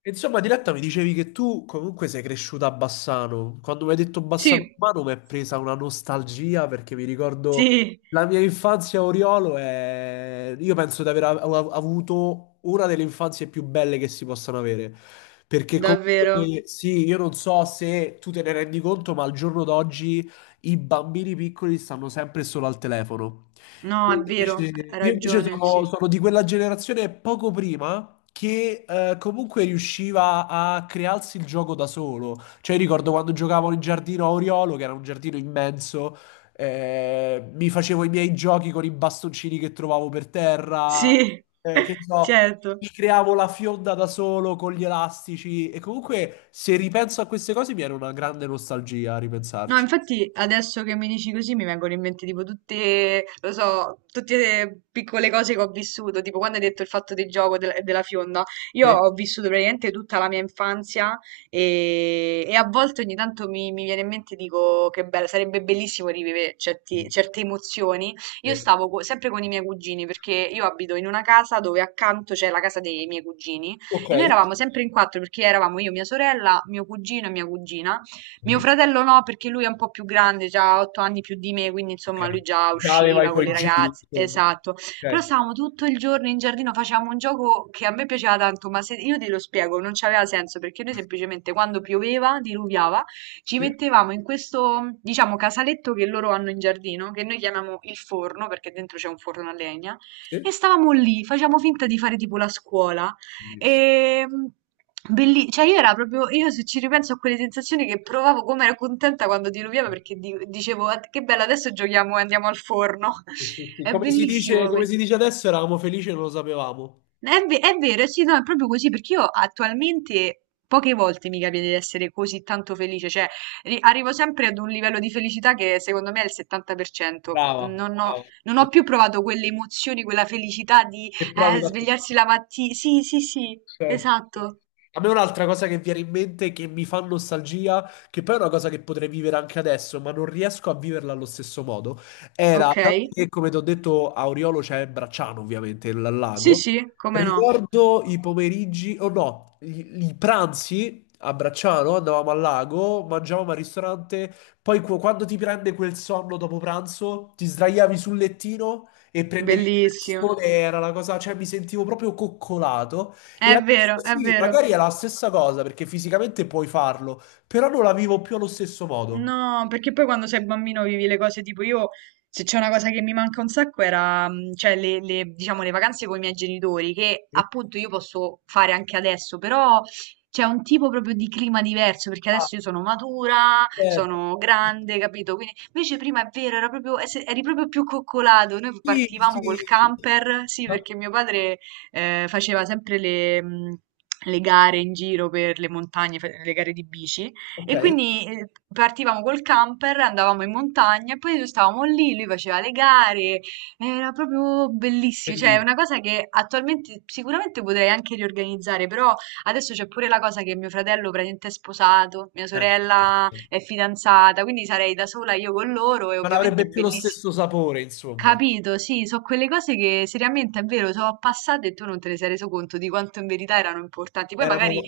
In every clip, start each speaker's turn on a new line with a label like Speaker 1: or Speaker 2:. Speaker 1: Insomma, Diletta, mi dicevi che tu comunque sei cresciuta a Bassano. Quando mi hai detto
Speaker 2: Sì,
Speaker 1: Bassano Romano mi è presa una nostalgia perché mi ricordo
Speaker 2: sì,
Speaker 1: la mia infanzia a Oriolo e io penso di aver avuto una delle infanzie più belle che si possano avere. Perché
Speaker 2: davvero.
Speaker 1: comunque sì, io non so se tu te ne rendi conto, ma al giorno d'oggi i bambini piccoli stanno sempre solo al telefono.
Speaker 2: No, è
Speaker 1: Io
Speaker 2: vero,
Speaker 1: invece,
Speaker 2: hai
Speaker 1: io invece
Speaker 2: ragione, sì.
Speaker 1: sono di quella generazione poco prima che comunque riusciva a crearsi il gioco da solo. Cioè, ricordo quando giocavo in giardino a Oriolo, che era un giardino immenso, mi facevo i miei giochi con i bastoncini che trovavo per terra,
Speaker 2: Sì,
Speaker 1: che ne so, mi
Speaker 2: certo.
Speaker 1: creavo la fionda da solo con gli elastici. E comunque, se ripenso a queste cose, mi viene una grande nostalgia a
Speaker 2: No,
Speaker 1: ripensarci.
Speaker 2: infatti adesso che mi dici così mi vengono in mente tipo tutte, lo so, tutte le piccole cose che ho vissuto, tipo quando hai detto il fatto del gioco della fionda, io
Speaker 1: Sì.
Speaker 2: ho vissuto praticamente tutta la mia infanzia e a volte ogni tanto mi viene in mente e dico che bello, sarebbe bellissimo rivivere certe emozioni. Io
Speaker 1: Sì.
Speaker 2: stavo sempre con i miei cugini perché io abito in una casa dove accanto c'è la casa dei miei cugini
Speaker 1: Ok.
Speaker 2: e noi eravamo sempre in quattro perché eravamo io, mia sorella, mio cugino e mia cugina. Mio fratello no, perché lui è un po' più grande, già ha otto anni più di me, quindi
Speaker 1: Ok.
Speaker 2: insomma lui già
Speaker 1: Già aveva i
Speaker 2: usciva con
Speaker 1: tuoi
Speaker 2: le
Speaker 1: giri,
Speaker 2: ragazze,
Speaker 1: insomma.
Speaker 2: esatto. Però
Speaker 1: Ok.
Speaker 2: stavamo tutto il giorno in giardino, facevamo un gioco che a me piaceva tanto, ma se io te lo spiego, non c'aveva senso, perché noi semplicemente quando pioveva, diluviava, ci
Speaker 1: Sì,
Speaker 2: mettevamo in questo, diciamo, casaletto che loro hanno in giardino, che noi chiamiamo il forno, perché dentro c'è un forno a legna, e
Speaker 1: sì.
Speaker 2: stavamo lì, facevamo finta di fare tipo la scuola.
Speaker 1: Bellissimo.
Speaker 2: E, mh, cioè io era proprio, io se ci ripenso a quelle sensazioni che provavo, come ero contenta quando diluviava perché dicevo: "Ah, che bello, adesso giochiamo e andiamo al forno."
Speaker 1: Sì, sì, sì.
Speaker 2: È bellissimo
Speaker 1: Come
Speaker 2: questo.
Speaker 1: si dice adesso, eravamo felici e non lo sapevamo.
Speaker 2: È vero, sì, no, è proprio così perché io attualmente poche volte mi capita di essere così tanto felice, cioè arrivo sempre ad un livello di felicità che secondo me è il 70%.
Speaker 1: Brava, brava.
Speaker 2: Non ho più provato quelle emozioni, quella felicità di
Speaker 1: Che provi da...
Speaker 2: svegliarsi la mattina. Sì, sì, sì,
Speaker 1: Certo, certo.
Speaker 2: esatto.
Speaker 1: A me un'altra cosa che viene in mente che mi fa nostalgia, che poi è una cosa che potrei vivere anche adesso, ma non riesco a viverla allo stesso modo, era,
Speaker 2: Ok?
Speaker 1: dato che come ti ho detto a Oriolo c'è Bracciano ovviamente, il
Speaker 2: Sì,
Speaker 1: lago,
Speaker 2: sì, come no.
Speaker 1: ricordo i pomeriggi, o no, i pranzi a Bracciano, andavamo al lago, mangiavamo al ristorante, poi quando ti prende quel sonno dopo pranzo, ti sdraiavi sul lettino e prendevi il
Speaker 2: Bellissimo.
Speaker 1: sole, era la cosa, cioè mi sentivo proprio coccolato. E
Speaker 2: È
Speaker 1: adesso
Speaker 2: vero, è
Speaker 1: sì,
Speaker 2: vero.
Speaker 1: magari è la stessa cosa perché fisicamente puoi farlo, però non la vivo più allo stesso modo.
Speaker 2: No, perché poi quando sei bambino vivi le cose tipo io, se c'è una cosa che mi manca un sacco era, diciamo, le vacanze con i miei genitori, che appunto io posso fare anche adesso, però c'è un tipo proprio di clima diverso, perché
Speaker 1: Ah,
Speaker 2: adesso io sono matura,
Speaker 1: certo.
Speaker 2: sono grande, capito? Quindi invece prima è vero, era proprio, eri proprio più coccolato, noi
Speaker 1: Sì,
Speaker 2: partivamo col
Speaker 1: sì.
Speaker 2: camper, sì,
Speaker 1: Ah,
Speaker 2: perché mio padre faceva sempre le... le gare in giro per le montagne, le gare di bici,
Speaker 1: ok,
Speaker 2: e quindi partivamo col camper, andavamo in montagna e poi noi stavamo lì, lui faceva le gare, era proprio bellissimo, cioè è
Speaker 1: bellissimo.
Speaker 2: una cosa che attualmente sicuramente potrei anche riorganizzare, però adesso c'è pure la cosa che mio fratello praticamente è sposato, mia
Speaker 1: Certo.
Speaker 2: sorella è fidanzata, quindi sarei da sola io con loro e
Speaker 1: Non
Speaker 2: ovviamente
Speaker 1: avrebbe
Speaker 2: è
Speaker 1: più lo
Speaker 2: bellissimo.
Speaker 1: stesso sapore, insomma.
Speaker 2: Capito, sì, sono quelle cose che seriamente è vero, sono passate e tu non te ne sei reso conto di quanto in verità erano importanti. Poi
Speaker 1: Erano
Speaker 2: magari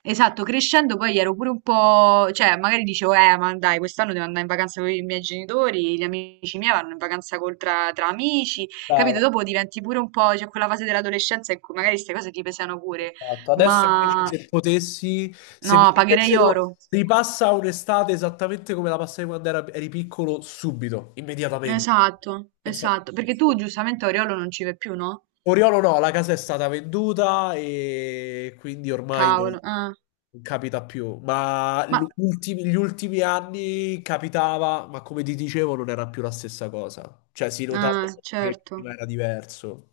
Speaker 2: esatto, crescendo poi ero pure un po', cioè magari dicevo, ma dai, quest'anno devo andare in vacanza con i miei genitori, gli amici miei vanno in vacanza tra amici, capito?
Speaker 1: brava,
Speaker 2: Dopo diventi pure un po', c'è quella fase dell'adolescenza in cui magari queste cose ti pesano pure,
Speaker 1: esatto. Adesso invece
Speaker 2: ma
Speaker 1: se potessi, se
Speaker 2: no,
Speaker 1: mi
Speaker 2: pagherei
Speaker 1: dicessero
Speaker 2: oro.
Speaker 1: ripassa un'estate esattamente come la passai quando eri piccolo, subito, immediatamente.
Speaker 2: Esatto,
Speaker 1: Senza
Speaker 2: esatto,
Speaker 1: pensare.
Speaker 2: perché tu giustamente Oriolo non ci vai più, no?
Speaker 1: Oriolo no, la casa è stata venduta e quindi ormai
Speaker 2: Cavolo, ah,
Speaker 1: non capita più. Ma gli
Speaker 2: ma,
Speaker 1: ultimi, gli ultimi anni capitava, ma come ti dicevo non era più la stessa cosa. Cioè si notava
Speaker 2: ah,
Speaker 1: che prima
Speaker 2: certo.
Speaker 1: era diverso.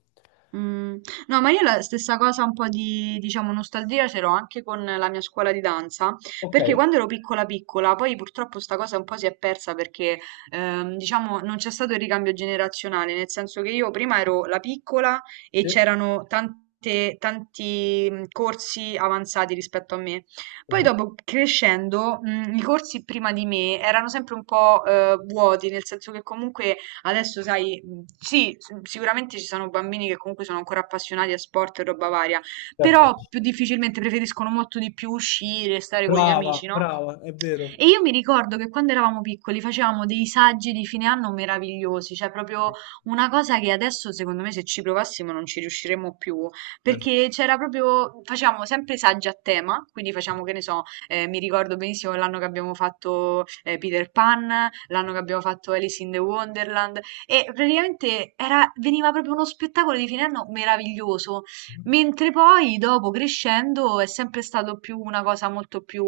Speaker 2: Mm, no, ma io la stessa cosa, un po' di, diciamo, nostalgia ce l'ho anche con la mia scuola di danza,
Speaker 1: Ok,
Speaker 2: perché quando ero piccola piccola, poi purtroppo sta cosa un po' si è persa perché, diciamo, non c'è stato il ricambio generazionale, nel senso che io prima ero la piccola e
Speaker 1: sì.
Speaker 2: c'erano tanti corsi avanzati rispetto a me. Poi
Speaker 1: Mhm,
Speaker 2: dopo crescendo, i corsi prima di me erano sempre un po', vuoti, nel senso che comunque adesso, sai, sì, sicuramente ci sono bambini che comunque sono ancora appassionati a sport e roba varia,
Speaker 1: certo.
Speaker 2: però più difficilmente preferiscono molto di più uscire, stare con gli
Speaker 1: Brava,
Speaker 2: amici, no?
Speaker 1: brava, è
Speaker 2: E
Speaker 1: vero.
Speaker 2: io mi ricordo che quando eravamo piccoli facevamo dei saggi di fine anno meravigliosi, cioè proprio una cosa che adesso secondo me se ci provassimo non ci riusciremmo più,
Speaker 1: Certo.
Speaker 2: perché c'era proprio, facevamo sempre saggi a tema, quindi facciamo che ne so, mi ricordo benissimo l'anno che abbiamo fatto Peter Pan, l'anno che abbiamo fatto Alice in the Wonderland e praticamente era, veniva proprio uno spettacolo di fine anno meraviglioso, mentre poi dopo crescendo è sempre stato più una cosa molto più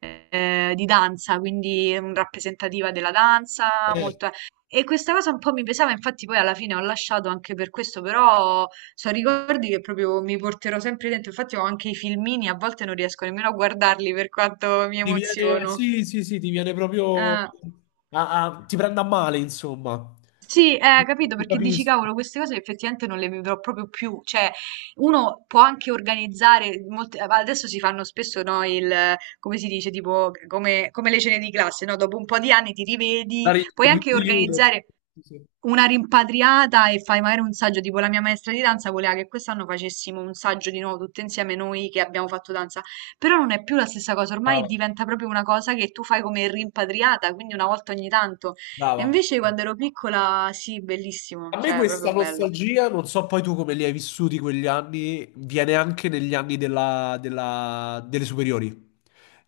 Speaker 2: di danza, quindi rappresentativa della danza,
Speaker 1: Eh,
Speaker 2: molto... E questa cosa un po' mi pesava, infatti poi alla fine ho lasciato anche per questo, però sono ricordi che proprio mi porterò sempre dentro, infatti ho anche i filmini, a volte non riesco nemmeno a guardarli per quanto mi
Speaker 1: ti viene,
Speaker 2: emoziono.
Speaker 1: sì, sì, sì, ti viene proprio...
Speaker 2: Eh.
Speaker 1: ti prende a male, insomma.
Speaker 2: Sì, capito,
Speaker 1: Non
Speaker 2: perché dici,
Speaker 1: capisco.
Speaker 2: cavolo, queste cose effettivamente non le vivrò proprio più. Cioè, uno può anche organizzare, adesso si fanno spesso, no, come si dice, come le cene di classe, no? Dopo un po' di anni ti
Speaker 1: La
Speaker 2: rivedi,
Speaker 1: ri-
Speaker 2: puoi anche
Speaker 1: di Europe.
Speaker 2: organizzare
Speaker 1: Sì, sì.
Speaker 2: una rimpatriata e fai magari un saggio, tipo la mia maestra di danza voleva che quest'anno facessimo un saggio di nuovo tutte insieme noi che abbiamo fatto danza, però non è più la stessa cosa, ormai
Speaker 1: Brava,
Speaker 2: diventa proprio una cosa che tu fai come rimpatriata, quindi una volta ogni tanto. E
Speaker 1: brava.
Speaker 2: invece quando ero piccola, sì, bellissimo,
Speaker 1: A me
Speaker 2: cioè
Speaker 1: questa
Speaker 2: proprio bello.
Speaker 1: nostalgia, non so poi tu come li hai vissuti quegli anni, viene anche negli anni delle superiori.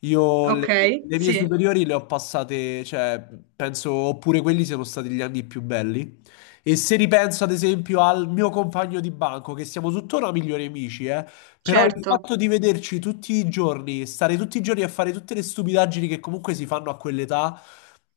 Speaker 1: Io
Speaker 2: Ok,
Speaker 1: le, le mie
Speaker 2: sì,
Speaker 1: superiori le ho passate, cioè, penso, oppure quelli siano stati gli anni più belli. E se ripenso ad esempio al mio compagno di banco, che siamo tuttora migliori amici, però il
Speaker 2: certo,
Speaker 1: fatto di vederci tutti i giorni, stare tutti i giorni a fare tutte le stupidaggini che comunque si fanno a quell'età,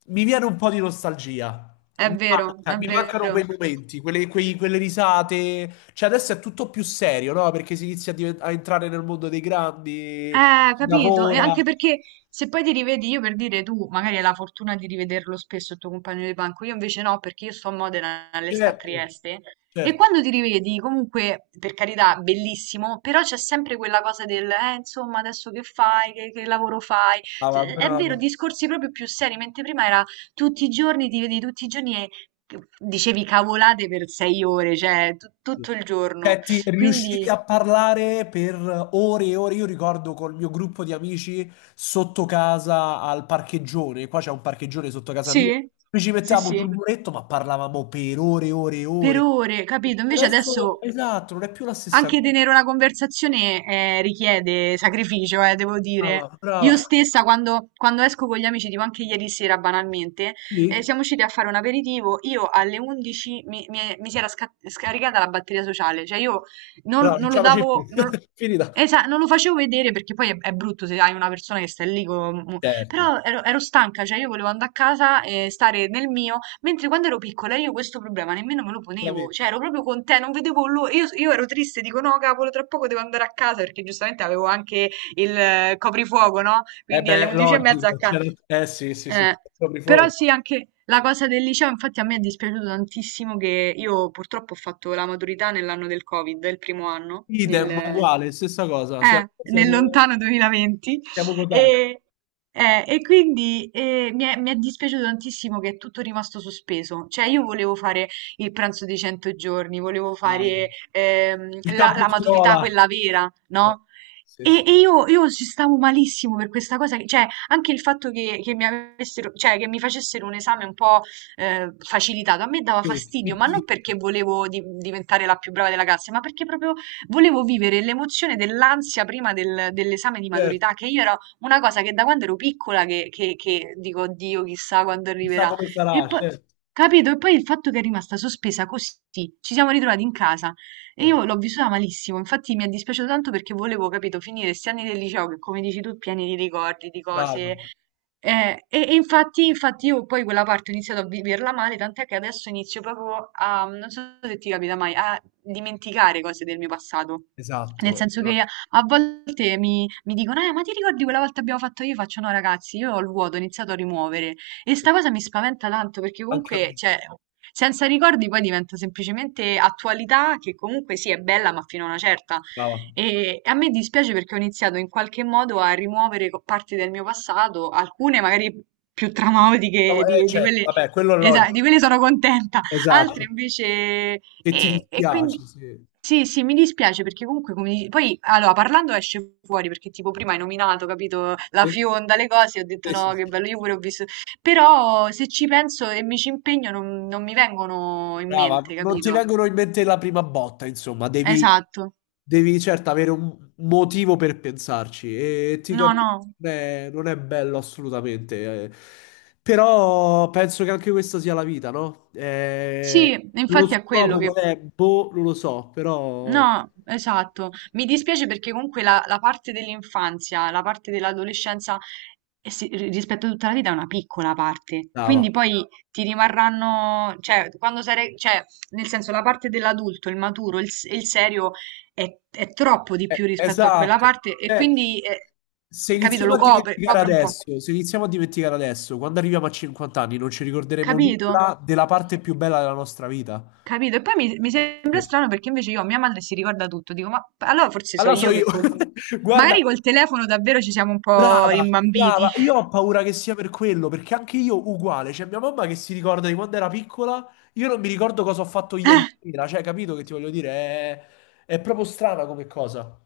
Speaker 1: mi viene un po' di nostalgia
Speaker 2: è vero, è
Speaker 1: mi mancano quei
Speaker 2: vero.
Speaker 1: momenti, quelle, quelle risate. Cioè, adesso è tutto più serio, no? Perché si inizia a, a entrare nel mondo dei grandi, si
Speaker 2: Capito? E
Speaker 1: lavora.
Speaker 2: anche perché se poi ti rivedi, io per dire tu, magari hai la fortuna di rivederlo spesso il tuo compagno di banco, io invece no, perché io sto a Modena e lei sta a
Speaker 1: Certo,
Speaker 2: Trieste. E
Speaker 1: certo.
Speaker 2: quando ti rivedi, comunque, per carità, bellissimo, però c'è sempre quella cosa del, insomma, adesso che fai, che lavoro fai?
Speaker 1: Brava,
Speaker 2: Cioè, è vero,
Speaker 1: brava.
Speaker 2: discorsi proprio più seri, mentre prima era tutti i giorni, ti vedi tutti i giorni e dicevi cavolate per sei ore, cioè
Speaker 1: Sì.
Speaker 2: tutto il giorno.
Speaker 1: Cioè, ti riuscivi
Speaker 2: Quindi,
Speaker 1: a parlare per ore e ore. Io ricordo col mio gruppo di amici sotto casa al parcheggione. Qua c'è un parcheggione sotto casa mia.
Speaker 2: sì,
Speaker 1: Noi ci
Speaker 2: sì,
Speaker 1: mettevamo sul
Speaker 2: sì.
Speaker 1: muretto, ma parlavamo per ore e ore e
Speaker 2: Per
Speaker 1: ore.
Speaker 2: ore, capito? Invece
Speaker 1: Adesso,
Speaker 2: adesso
Speaker 1: esatto, non è più la stessa
Speaker 2: anche
Speaker 1: cosa.
Speaker 2: tenere una conversazione richiede sacrificio, devo dire.
Speaker 1: Brava,
Speaker 2: Io
Speaker 1: brava.
Speaker 2: stessa, quando esco con gli amici, tipo anche ieri sera banalmente,
Speaker 1: Sì,
Speaker 2: siamo usciti a fare un aperitivo, io alle 11 mi si era scaricata la batteria sociale, cioè io
Speaker 1: brava, non
Speaker 2: non
Speaker 1: ce
Speaker 2: lo
Speaker 1: la facevi più.
Speaker 2: davo... Non, lo-
Speaker 1: Finita.
Speaker 2: Non lo facevo vedere perché poi è brutto se hai una persona che sta lì con...
Speaker 1: Certo.
Speaker 2: Però ero stanca, cioè io volevo andare a casa e stare nel mio. Mentre quando ero piccola io questo problema nemmeno me lo
Speaker 1: Ce l'avevi.
Speaker 2: ponevo, cioè ero proprio con te, non vedevo l'ora, io ero triste, dico no cavolo, tra poco devo andare a casa perché giustamente avevo anche il coprifuoco, no?
Speaker 1: Eh
Speaker 2: Quindi alle
Speaker 1: beh,
Speaker 2: 11 e mezza a
Speaker 1: logico.
Speaker 2: casa.
Speaker 1: Eh sì, sì, sì,
Speaker 2: Eh,
Speaker 1: proprio
Speaker 2: però
Speaker 1: fuoco.
Speaker 2: sì, anche la cosa del liceo, infatti a me è dispiaciuto tantissimo che io purtroppo ho fatto la maturità nell'anno del Covid, il primo anno,
Speaker 1: Idem, ma uguale, stessa cosa.
Speaker 2: eh, nel lontano 2020
Speaker 1: Siamo coetanei.
Speaker 2: e, e quindi mi è dispiaciuto tantissimo che è tutto rimasto sospeso. Cioè, io volevo fare il pranzo dei 100 giorni, volevo
Speaker 1: Ah,
Speaker 2: fare
Speaker 1: il campo
Speaker 2: la maturità
Speaker 1: scuola.
Speaker 2: quella vera,
Speaker 1: Esatto.
Speaker 2: no?
Speaker 1: Sì,
Speaker 2: E,
Speaker 1: sì.
Speaker 2: e io ci stavo malissimo per questa cosa, cioè anche il fatto che mi avessero, cioè, che mi facessero un esame un po' facilitato, a me dava
Speaker 1: Sì,
Speaker 2: fastidio, ma non
Speaker 1: PT.
Speaker 2: perché volevo diventare la più brava della classe, ma perché proprio volevo vivere l'emozione dell'ansia prima dell'esame di
Speaker 1: Certo.
Speaker 2: maturità, che io era una cosa che da quando ero piccola che dico, oddio, chissà quando
Speaker 1: Chissà
Speaker 2: arriverà.
Speaker 1: come
Speaker 2: E
Speaker 1: sarà,
Speaker 2: poi,
Speaker 1: certo.
Speaker 2: capito? E poi il fatto che è rimasta sospesa così, ci siamo ritrovati in casa e
Speaker 1: Eh,
Speaker 2: io l'ho vissuta malissimo, infatti mi è dispiaciuto tanto perché volevo, capito, finire questi anni del liceo che, come dici tu, pieni di ricordi, di
Speaker 1: brava.
Speaker 2: cose, e infatti, infatti io poi quella parte ho iniziato a viverla male, tant'è che adesso inizio proprio a, non so se ti capita mai, a dimenticare cose del mio passato. Nel
Speaker 1: Esatto,
Speaker 2: senso che
Speaker 1: esatto.
Speaker 2: a volte mi dicono, ma ti ricordi quella volta abbiamo fatto io? Faccio no, ragazzi, io ho il vuoto, ho iniziato a rimuovere. E sta cosa mi spaventa tanto perché
Speaker 1: Anche a
Speaker 2: comunque,
Speaker 1: me.
Speaker 2: cioè, senza ricordi poi diventa semplicemente attualità che comunque sì è bella, ma fino a una certa.
Speaker 1: Brava.
Speaker 2: E a me dispiace perché ho iniziato in qualche modo a rimuovere parti del mio passato, alcune magari più
Speaker 1: No,
Speaker 2: traumatiche di
Speaker 1: certo,
Speaker 2: quelle,
Speaker 1: vabbè, quello è
Speaker 2: di
Speaker 1: logico.
Speaker 2: quelle sono contenta, altre
Speaker 1: Esatto.
Speaker 2: invece...
Speaker 1: Che ti
Speaker 2: E quindi
Speaker 1: dispiace, sì.
Speaker 2: sì, sì, mi dispiace perché comunque come poi allora parlando esce fuori perché tipo prima hai nominato, capito, la
Speaker 1: Sì,
Speaker 2: fionda, le cose, ho detto
Speaker 1: sì, sì,
Speaker 2: no, che
Speaker 1: sì.
Speaker 2: bello, io pure ho visto, però se ci penso e mi ci impegno non mi vengono in
Speaker 1: Brava,
Speaker 2: mente,
Speaker 1: non ti
Speaker 2: capito?
Speaker 1: vengono in mente la prima botta, insomma, devi,
Speaker 2: Esatto.
Speaker 1: devi certo avere un motivo per pensarci e ti
Speaker 2: No,
Speaker 1: capisco,
Speaker 2: no.
Speaker 1: non è, non è bello assolutamente, eh. Però penso che anche questa sia la vita, no?
Speaker 2: Sì,
Speaker 1: Lo
Speaker 2: infatti è quello
Speaker 1: scopo qual
Speaker 2: che...
Speaker 1: è? Boh, non lo so, però
Speaker 2: No, esatto. Mi dispiace perché comunque la parte dell'infanzia, la parte dell'adolescenza, eh sì, rispetto a tutta la vita è una piccola parte.
Speaker 1: brava.
Speaker 2: Quindi poi ti rimarranno, cioè, quando sarai, cioè, nel senso, la parte dell'adulto, il maturo, il serio è troppo di più rispetto a quella
Speaker 1: Esatto.
Speaker 2: parte e
Speaker 1: Cioè,
Speaker 2: quindi,
Speaker 1: se
Speaker 2: capito,
Speaker 1: iniziamo
Speaker 2: lo
Speaker 1: a
Speaker 2: copre,
Speaker 1: dimenticare
Speaker 2: copre un po'.
Speaker 1: adesso, se iniziamo a dimenticare adesso, quando arriviamo a 50 anni non ci ricorderemo
Speaker 2: Capito?
Speaker 1: nulla della parte più bella della nostra vita.
Speaker 2: Capito? E poi mi sembra
Speaker 1: Sì.
Speaker 2: strano perché invece io, mia madre si ricorda tutto, dico, ma allora forse so
Speaker 1: Allora so
Speaker 2: io che
Speaker 1: io.
Speaker 2: col...
Speaker 1: Guarda,
Speaker 2: magari col telefono davvero ci siamo un po'
Speaker 1: brava,
Speaker 2: rimbambiti.
Speaker 1: brava. Io ho paura che sia per quello, perché anche io uguale. Cioè, mia mamma che si ricorda di quando era piccola, io non mi ricordo cosa ho fatto ieri sera. Cioè, capito che ti voglio dire? È proprio strana come cosa.